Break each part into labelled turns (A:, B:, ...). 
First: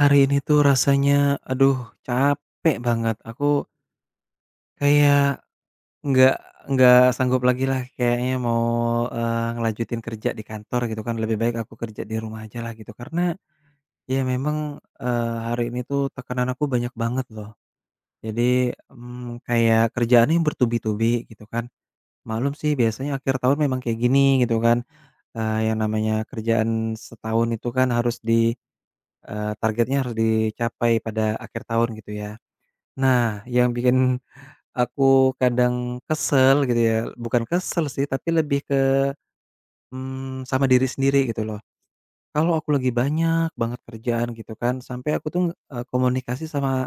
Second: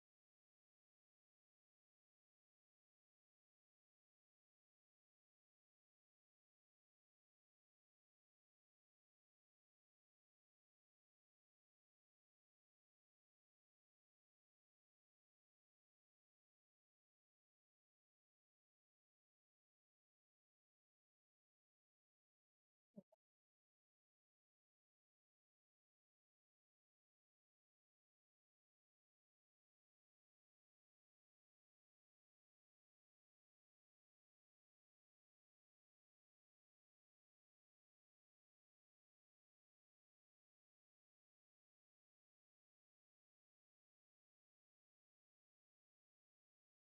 A: Hari ini tuh rasanya aduh capek banget, aku kayak nggak nggak sanggup lagi lah kayaknya mau, ngelanjutin kerja di kantor gitu kan, lebih baik aku kerja di rumah aja lah gitu. Karena ya memang, hari ini tuh tekanan aku banyak banget loh. Jadi, kayak kerjaan yang bertubi-tubi gitu kan. Maklum sih biasanya akhir tahun memang kayak gini gitu kan, yang namanya kerjaan setahun itu kan harus targetnya harus dicapai pada akhir tahun gitu ya. Nah, yang bikin aku kadang kesel gitu ya, bukan kesel sih, tapi lebih ke, sama diri sendiri gitu loh. Kalau aku lagi banyak banget kerjaan gitu kan, sampai aku tuh, komunikasi sama,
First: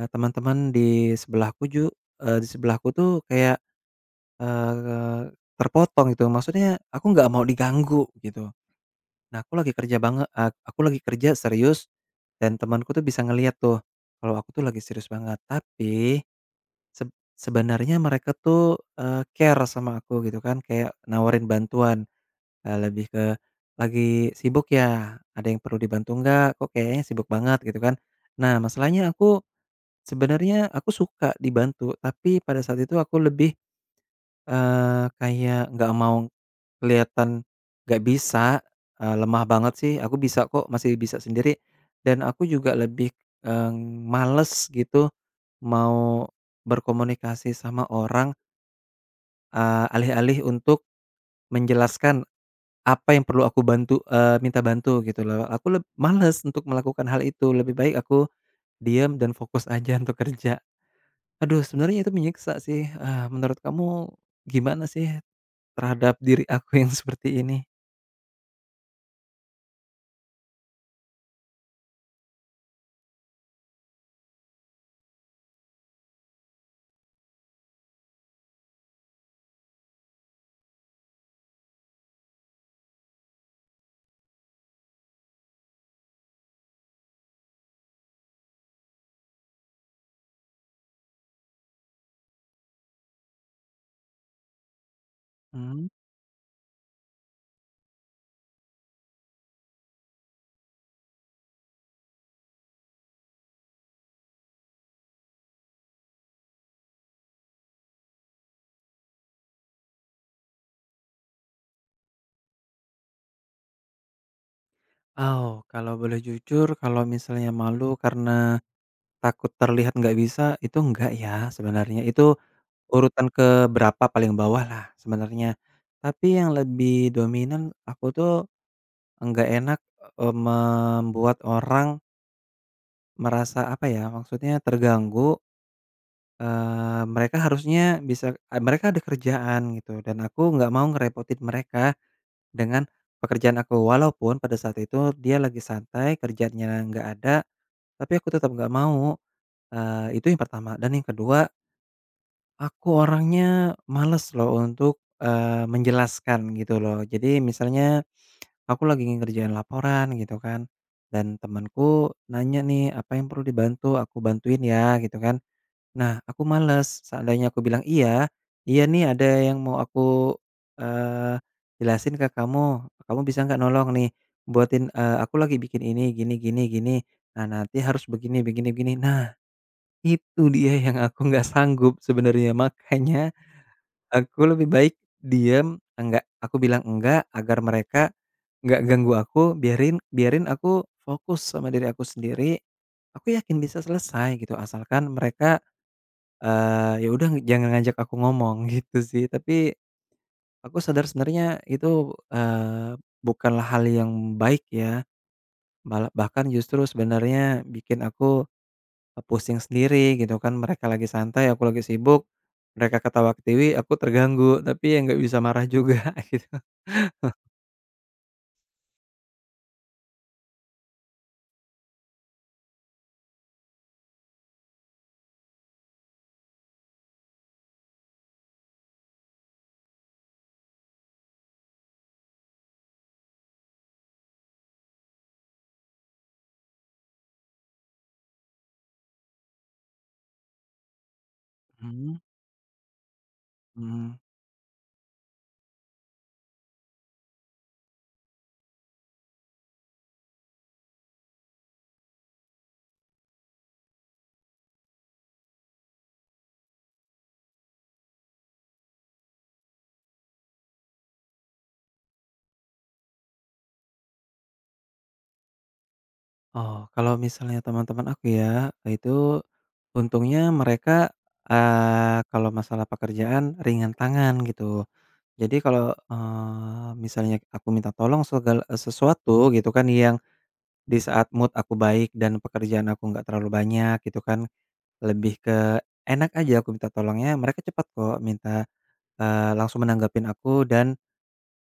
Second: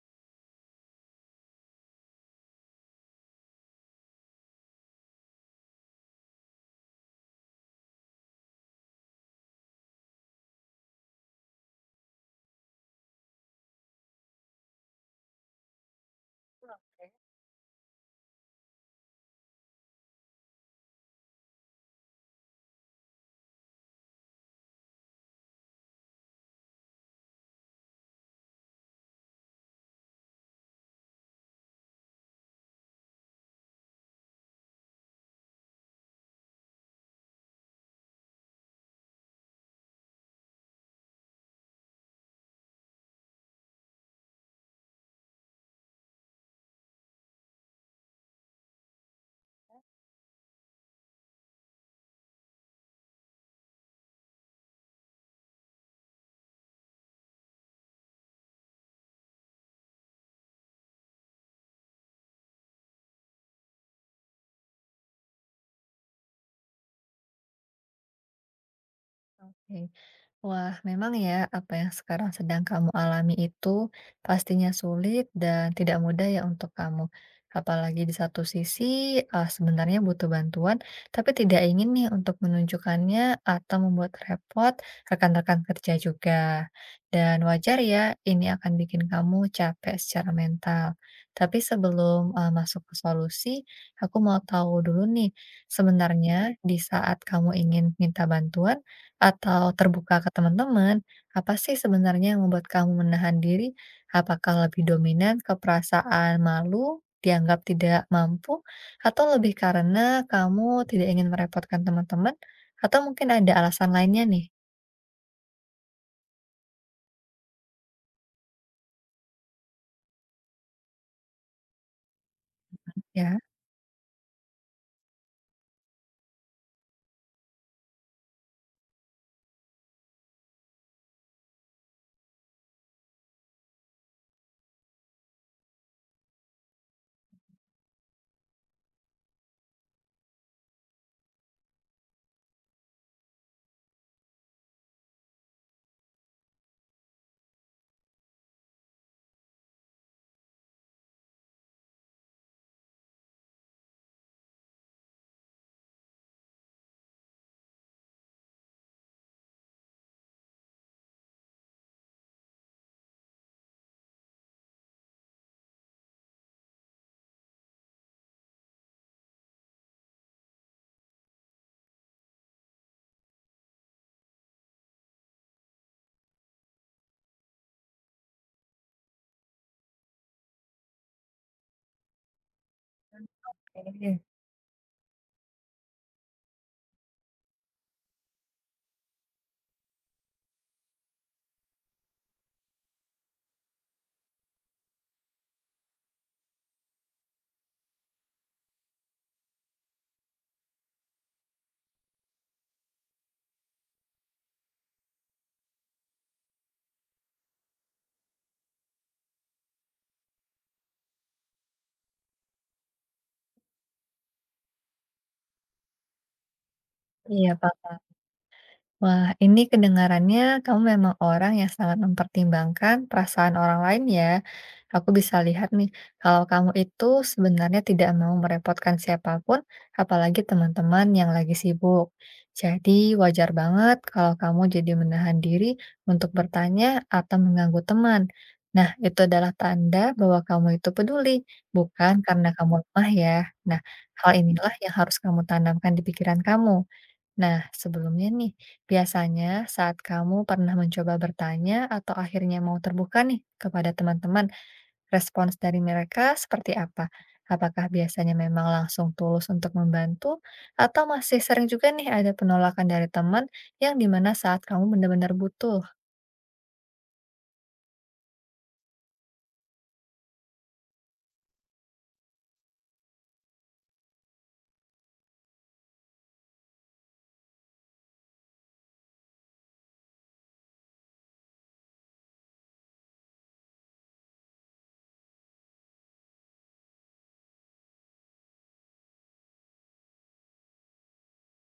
A: teman-teman di sebelahku tuh kayak, eee, terpotong gitu. Maksudnya aku nggak mau diganggu gitu. Nah, aku lagi kerja serius dan temanku tuh bisa ngelihat tuh kalau aku tuh lagi serius banget. Tapi Seb sebenarnya mereka tuh, care sama aku gitu kan, kayak nawarin bantuan, lebih ke, "Lagi sibuk ya? Ada yang perlu dibantu nggak? Kok kayaknya sibuk banget?" Gitu kan. Nah, masalahnya aku sebenarnya aku suka dibantu, tapi pada saat itu aku lebih, kayak nggak mau kelihatan nggak bisa, lemah banget sih, aku bisa kok, masih bisa sendiri, dan aku juga lebih, eee, males gitu mau berkomunikasi sama orang. Alih-alih untuk menjelaskan apa yang perlu minta bantu gitu loh, aku leb males untuk melakukan hal itu, lebih baik aku diam dan fokus aja untuk kerja. Aduh sebenarnya itu menyiksa sih, menurut kamu gimana sih terhadap diri aku yang seperti ini?
B: Oke. Wah, memang ya, apa yang sekarang sedang kamu alami itu pastinya sulit dan tidak mudah ya untuk kamu. Apalagi di satu sisi, sebenarnya butuh bantuan, tapi tidak ingin nih untuk menunjukkannya atau membuat repot rekan-rekan kerja juga. Dan wajar ya, ini akan bikin kamu capek secara mental. Tapi sebelum masuk ke solusi, aku mau tahu dulu nih,
A: Mmm,
B: sebenarnya di saat kamu ingin minta bantuan, atau terbuka ke teman-teman, apa sih sebenarnya yang membuat kamu menahan diri? Apakah lebih dominan ke perasaan malu, dianggap tidak mampu, atau lebih karena kamu tidak ingin merepotkan teman-teman, atau mungkin ada alasan lainnya nih?
A: oh, kalau boleh jujur, kalau misalnya malu karena takut terlihat nggak bisa itu enggak ya sebenarnya, itu urutan
B: Ya.
A: keberapa paling bawah lah sebenarnya. Tapi yang lebih dominan aku tuh enggak enak, membuat orang merasa, apa ya, maksudnya terganggu, mereka harusnya bisa eee, mereka ada kerjaan gitu dan aku nggak mau ngerepotin mereka dengan pekerjaan aku. Walaupun pada saat itu dia lagi santai, kerjaannya nggak ada, tapi aku tetap nggak mau, itu yang pertama. Dan yang kedua, aku orangnya males loh untuk, menjelaskan gitu loh. Jadi misalnya aku lagi ngerjain laporan gitu kan, dan temanku nanya nih apa yang perlu dibantu, aku bantuin ya gitu kan. Nah aku males, seandainya aku bilang iya, iya nih ada yang mau eee, jelasin ke kamu, kamu bisa nggak nolong nih buatin, aku lagi bikin ini gini gini gini, nah nanti harus begini begini begini. Nah itu dia yang aku nggak sanggup sebenarnya, makanya
B: Oke.
A: aku lebih baik diem, enggak, aku bilang enggak agar mereka nggak ganggu aku, biarin biarin aku fokus sama diri aku sendiri, aku yakin bisa selesai gitu asalkan mereka, ya udah jangan ngajak aku ngomong gitu sih. Tapi aku sadar sebenarnya itu, bukanlah hal yang baik ya, malah bahkan justru sebenarnya bikin aku pusing sendiri gitu kan, mereka lagi santai, aku lagi sibuk, mereka ketawa-ketiwi, aku terganggu, tapi ya nggak bisa marah juga.
B: Iya, Pak. Wah, ini kedengarannya kamu memang orang yang sangat mempertimbangkan perasaan orang lain ya. Aku bisa lihat nih, kalau kamu itu sebenarnya tidak mau merepotkan siapapun, apalagi teman-teman yang lagi sibuk. Jadi wajar banget kalau kamu jadi menahan diri untuk bertanya atau mengganggu teman. Nah, itu adalah tanda bahwa kamu itu peduli, bukan
A: Mmm.
B: karena kamu lemah ya. Nah,
A: Mhm.
B: hal inilah yang harus kamu tanamkan di pikiran kamu. Nah, sebelumnya nih, biasanya saat kamu pernah mencoba bertanya atau akhirnya mau terbuka nih kepada teman-teman, respons dari mereka seperti apa? Apakah biasanya memang langsung tulus untuk membantu, atau masih sering juga nih ada penolakan dari teman yang dimana saat kamu benar-benar butuh?
A: Oh, kalau misalnya teman-teman aku ya, itu untungnya mereka, kalau masalah pekerjaan ringan tangan gitu. Jadi kalau, misalnya aku minta tolong segala sesuatu gitu kan, yang di saat mood aku baik dan pekerjaan aku nggak terlalu banyak gitu kan, lebih ke enak aja aku minta tolongnya, mereka cepat kok minta, langsung menanggapin aku dan,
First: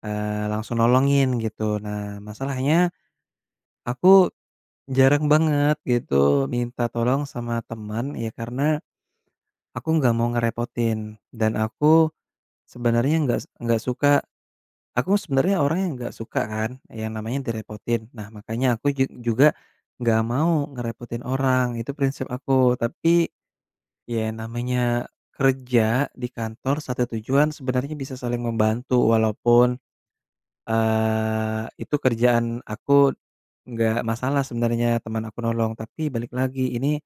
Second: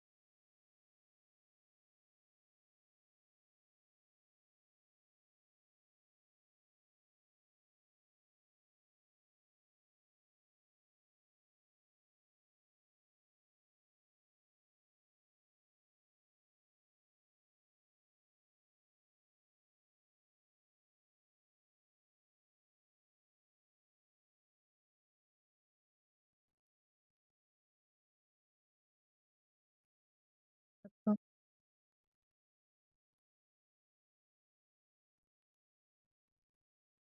A: langsung nolongin gitu. Nah masalahnya aku jarang banget gitu minta tolong sama teman, ya karena aku nggak mau ngerepotin dan sebenarnya nggak nggak suka aku sebenarnya orang yang nggak suka kan yang namanya direpotin. Nah, makanya aku ju juga nggak mau ngerepotin orang, itu prinsip aku. Tapi ya namanya kerja di kantor satu tujuan sebenarnya bisa saling membantu, walaupun, itu kerjaan aku, nggak masalah sebenarnya teman aku nolong, tapi balik lagi ini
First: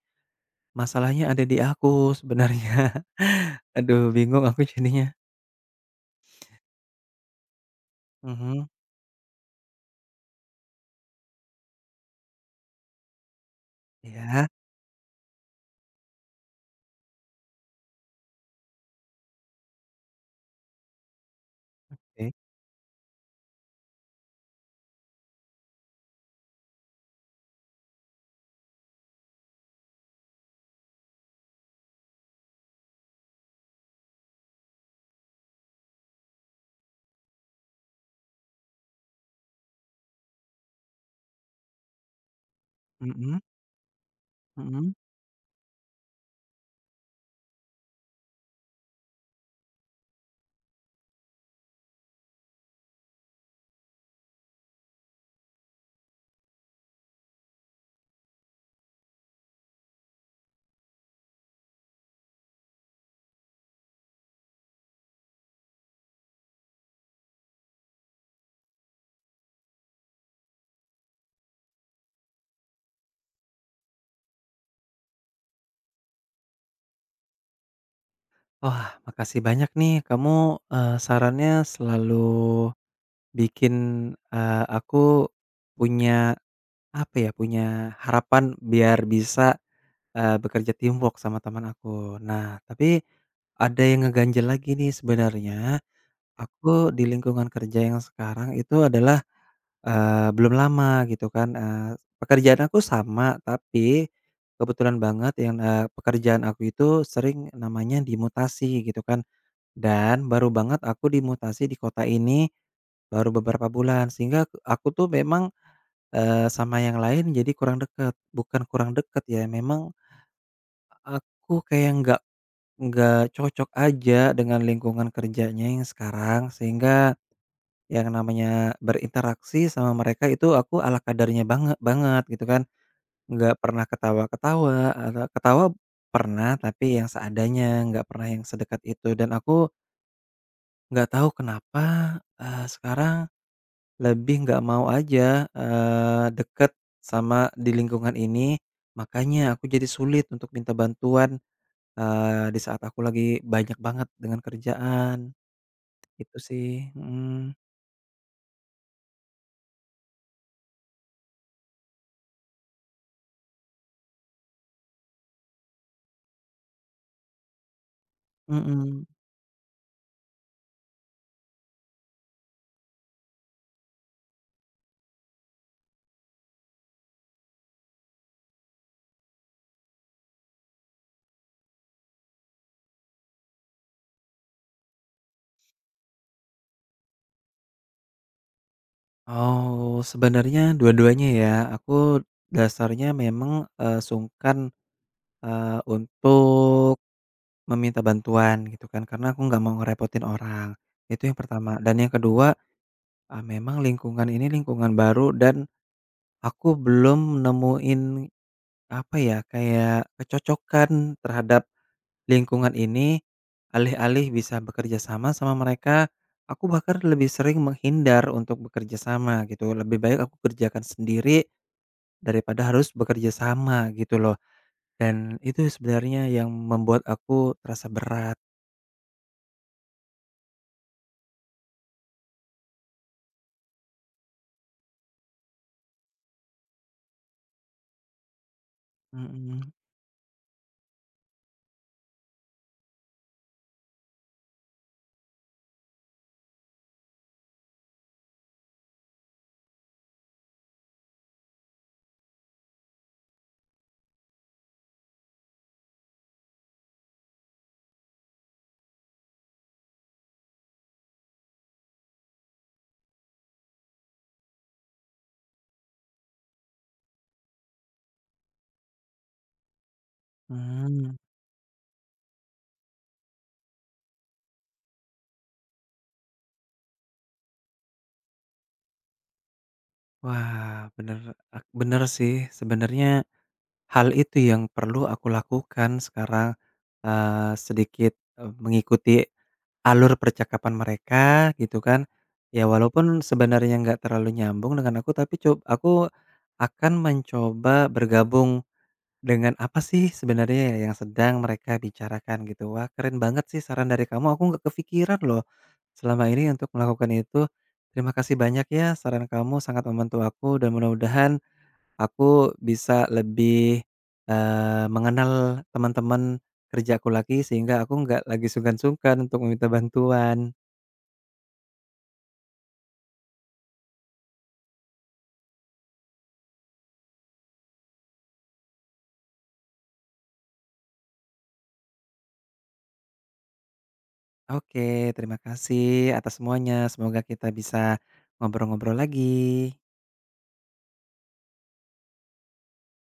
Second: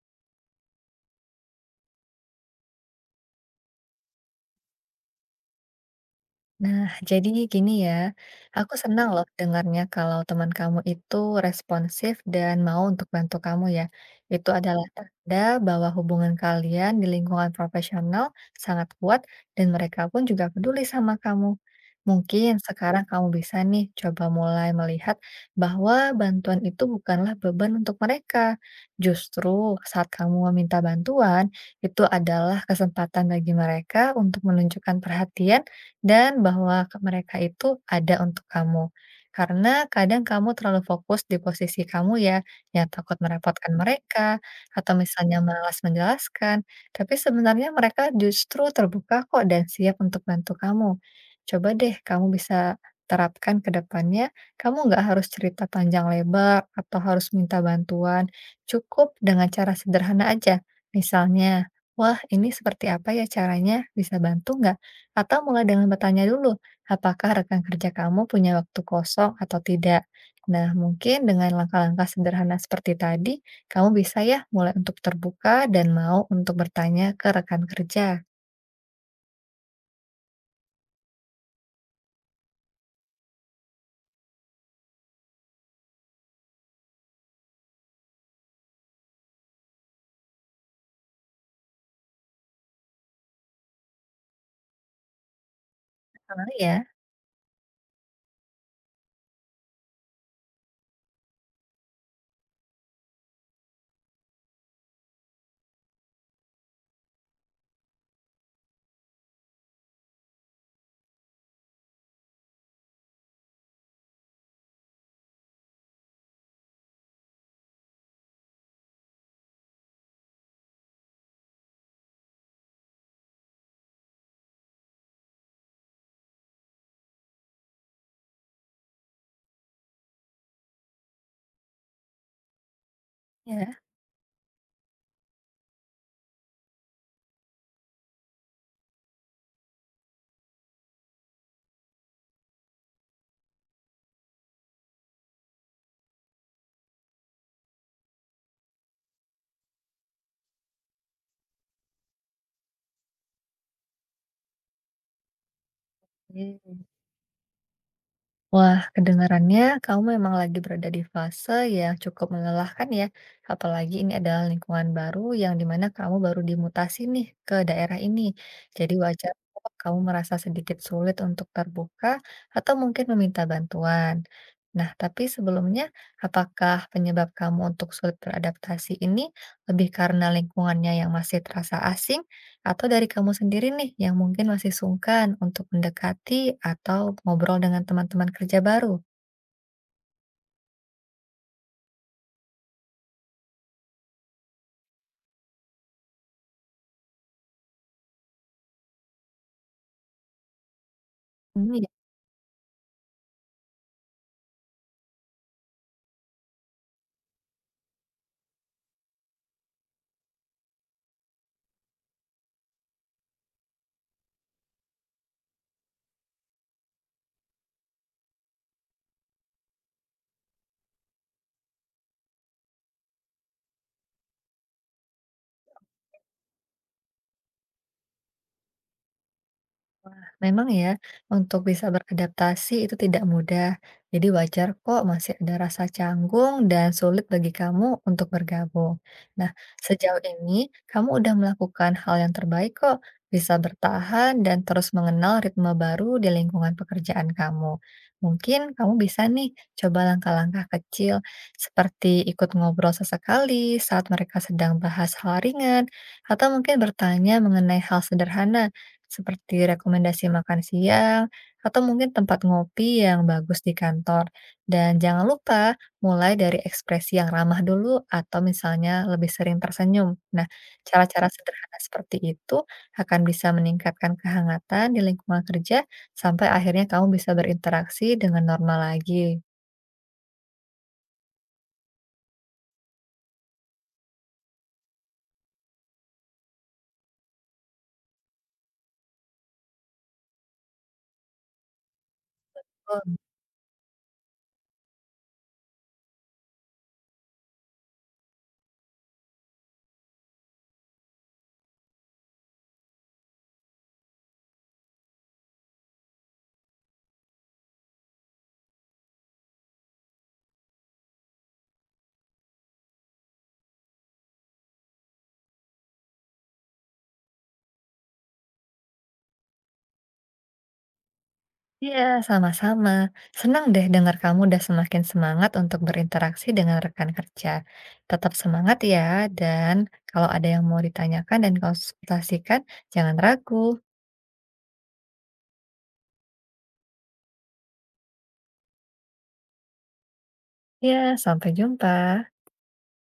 A: masalahnya ada di aku sebenarnya. Aduh bingung aku jadinya.
B: Nah, jadi gini ya,
A: Mhm.
B: aku senang loh dengarnya kalau teman kamu itu responsif dan mau untuk bantu kamu ya.
A: Iya,
B: Itu adalah tanda bahwa hubungan kalian di lingkungan profesional sangat kuat dan mereka pun juga peduli sama kamu.
A: oke.
B: Mungkin sekarang kamu bisa nih coba mulai melihat bahwa bantuan itu bukanlah beban untuk mereka. Justru saat kamu meminta bantuan, itu adalah kesempatan bagi mereka untuk menunjukkan perhatian dan bahwa ke mereka itu ada untuk kamu. Karena kadang kamu terlalu fokus di posisi kamu ya, yang takut
A: Mhm,
B: merepotkan mereka, atau
A: mhm.
B: misalnya malas menjelaskan, tapi sebenarnya mereka justru terbuka kok dan siap untuk bantu kamu. Coba deh kamu bisa terapkan ke depannya, kamu nggak harus cerita panjang lebar atau harus minta bantuan, cukup dengan cara sederhana aja. Misalnya, "Wah, ini seperti apa ya caranya? Bisa bantu nggak?" Atau mulai dengan bertanya dulu, apakah rekan kerja kamu punya waktu kosong atau tidak. Nah, mungkin dengan langkah-langkah sederhana seperti tadi, kamu bisa ya mulai untuk terbuka dan mau untuk bertanya ke rekan kerja.
A: Wah, makasih banyak nih kamu, sarannya selalu bikin, aku punya, apa ya, punya harapan biar bisa, bekerja teamwork sama teman aku. Nah tapi ada yang ngeganjel lagi nih sebenarnya,
B: Sama ya?
A: aku di lingkungan kerja yang sekarang itu adalah, belum lama gitu kan, pekerjaan aku sama, tapi kebetulan banget yang, pekerjaan aku itu sering namanya dimutasi gitu kan, dan baru banget aku dimutasi di kota ini baru beberapa bulan, sehingga aku tuh memang, sama yang lain jadi kurang dekat. Bukan kurang dekat ya, memang aku kayak nggak cocok aja dengan lingkungan kerjanya yang sekarang, sehingga yang namanya berinteraksi sama mereka itu aku ala kadarnya banget gitu kan, nggak
B: Ya.
A: pernah ketawa-ketawa atau ketawa pernah tapi yang seadanya, nggak pernah yang sedekat itu, dan aku nggak tahu kenapa, sekarang lebih nggak mau aja, deket sama di lingkungan ini, makanya aku jadi sulit untuk minta bantuan, di saat aku lagi banyak banget dengan kerjaan, itu sih.
B: Hmm.
A: Mhm,
B: Wah, kedengarannya kamu memang lagi berada di fase yang cukup melelahkan ya. Apalagi ini adalah lingkungan baru yang dimana kamu baru dimutasi nih ke daerah ini. Jadi
A: mhm.
B: wajar kok kamu merasa sedikit sulit untuk terbuka atau mungkin meminta bantuan. Nah, tapi sebelumnya, apakah penyebab kamu untuk sulit beradaptasi ini lebih karena lingkungannya yang masih terasa asing atau dari kamu sendiri nih yang mungkin masih sungkan untuk mendekati atau ngobrol dengan teman-teman kerja baru?
A: Oh, sebenarnya dua-duanya ya. Aku dasarnya memang, sungkan, untuk meminta bantuan gitu kan, karena aku nggak mau ngerepotin orang. Itu yang pertama.
B: Hmm.
A: Dan yang kedua, memang lingkungan ini lingkungan baru dan aku belum nemuin, apa ya, kayak kecocokan terhadap lingkungan ini. Alih-alih bisa bekerja sama sama mereka, aku bahkan lebih sering menghindar untuk bekerja sama gitu. Lebih baik aku kerjakan sendiri daripada harus bekerja sama gitu loh, dan itu sebenarnya yang membuat aku terasa berat.
B: Memang ya, untuk bisa beradaptasi itu tidak mudah. Jadi wajar kok masih ada rasa canggung dan sulit bagi kamu untuk bergabung. Nah,
A: Mhm.
B: sejauh ini kamu udah melakukan hal yang terbaik kok, bisa bertahan dan terus mengenal ritme baru di lingkungan pekerjaan kamu. Mungkin kamu bisa nih coba langkah-langkah kecil seperti ikut ngobrol sesekali saat mereka sedang bahas hal ringan atau mungkin bertanya mengenai hal sederhana seperti rekomendasi makan siang atau mungkin tempat ngopi yang bagus di kantor. Dan jangan lupa mulai dari ekspresi yang ramah dulu atau misalnya lebih sering tersenyum. Nah,
A: Mmm.
B: cara-cara sederhana seperti itu akan bisa meningkatkan kehangatan di lingkungan kerja sampai akhirnya kamu bisa berinteraksi dengan normal lagi.
A: Wah, bener, bener sih, sebenarnya hal itu yang perlu aku lakukan sekarang, sedikit, mengikuti alur percakapan mereka gitu kan. Ya walaupun sebenarnya nggak terlalu nyambung dengan aku, tapi aku akan mencoba bergabung dengan apa sih sebenarnya ya yang sedang mereka bicarakan gitu? Wah, keren banget sih saran dari kamu, aku nggak kepikiran loh selama ini untuk melakukan itu. Terima kasih banyak ya, saran kamu sangat membantu aku dan mudah-mudahan aku bisa lebih, mengenal teman-teman kerjaku lagi sehingga aku nggak lagi sungkan-sungkan untuk meminta bantuan.
B: Iya, sama-sama. Senang deh dengar kamu udah semakin semangat untuk berinteraksi dengan rekan kerja. Tetap semangat ya, dan kalau ada yang mau ditanyakan dan konsultasikan, jangan ragu.
A: Oke, terima kasih atas semuanya, semoga kita bisa ngobrol-ngobrol lagi.
B: Ya, sampai jumpa.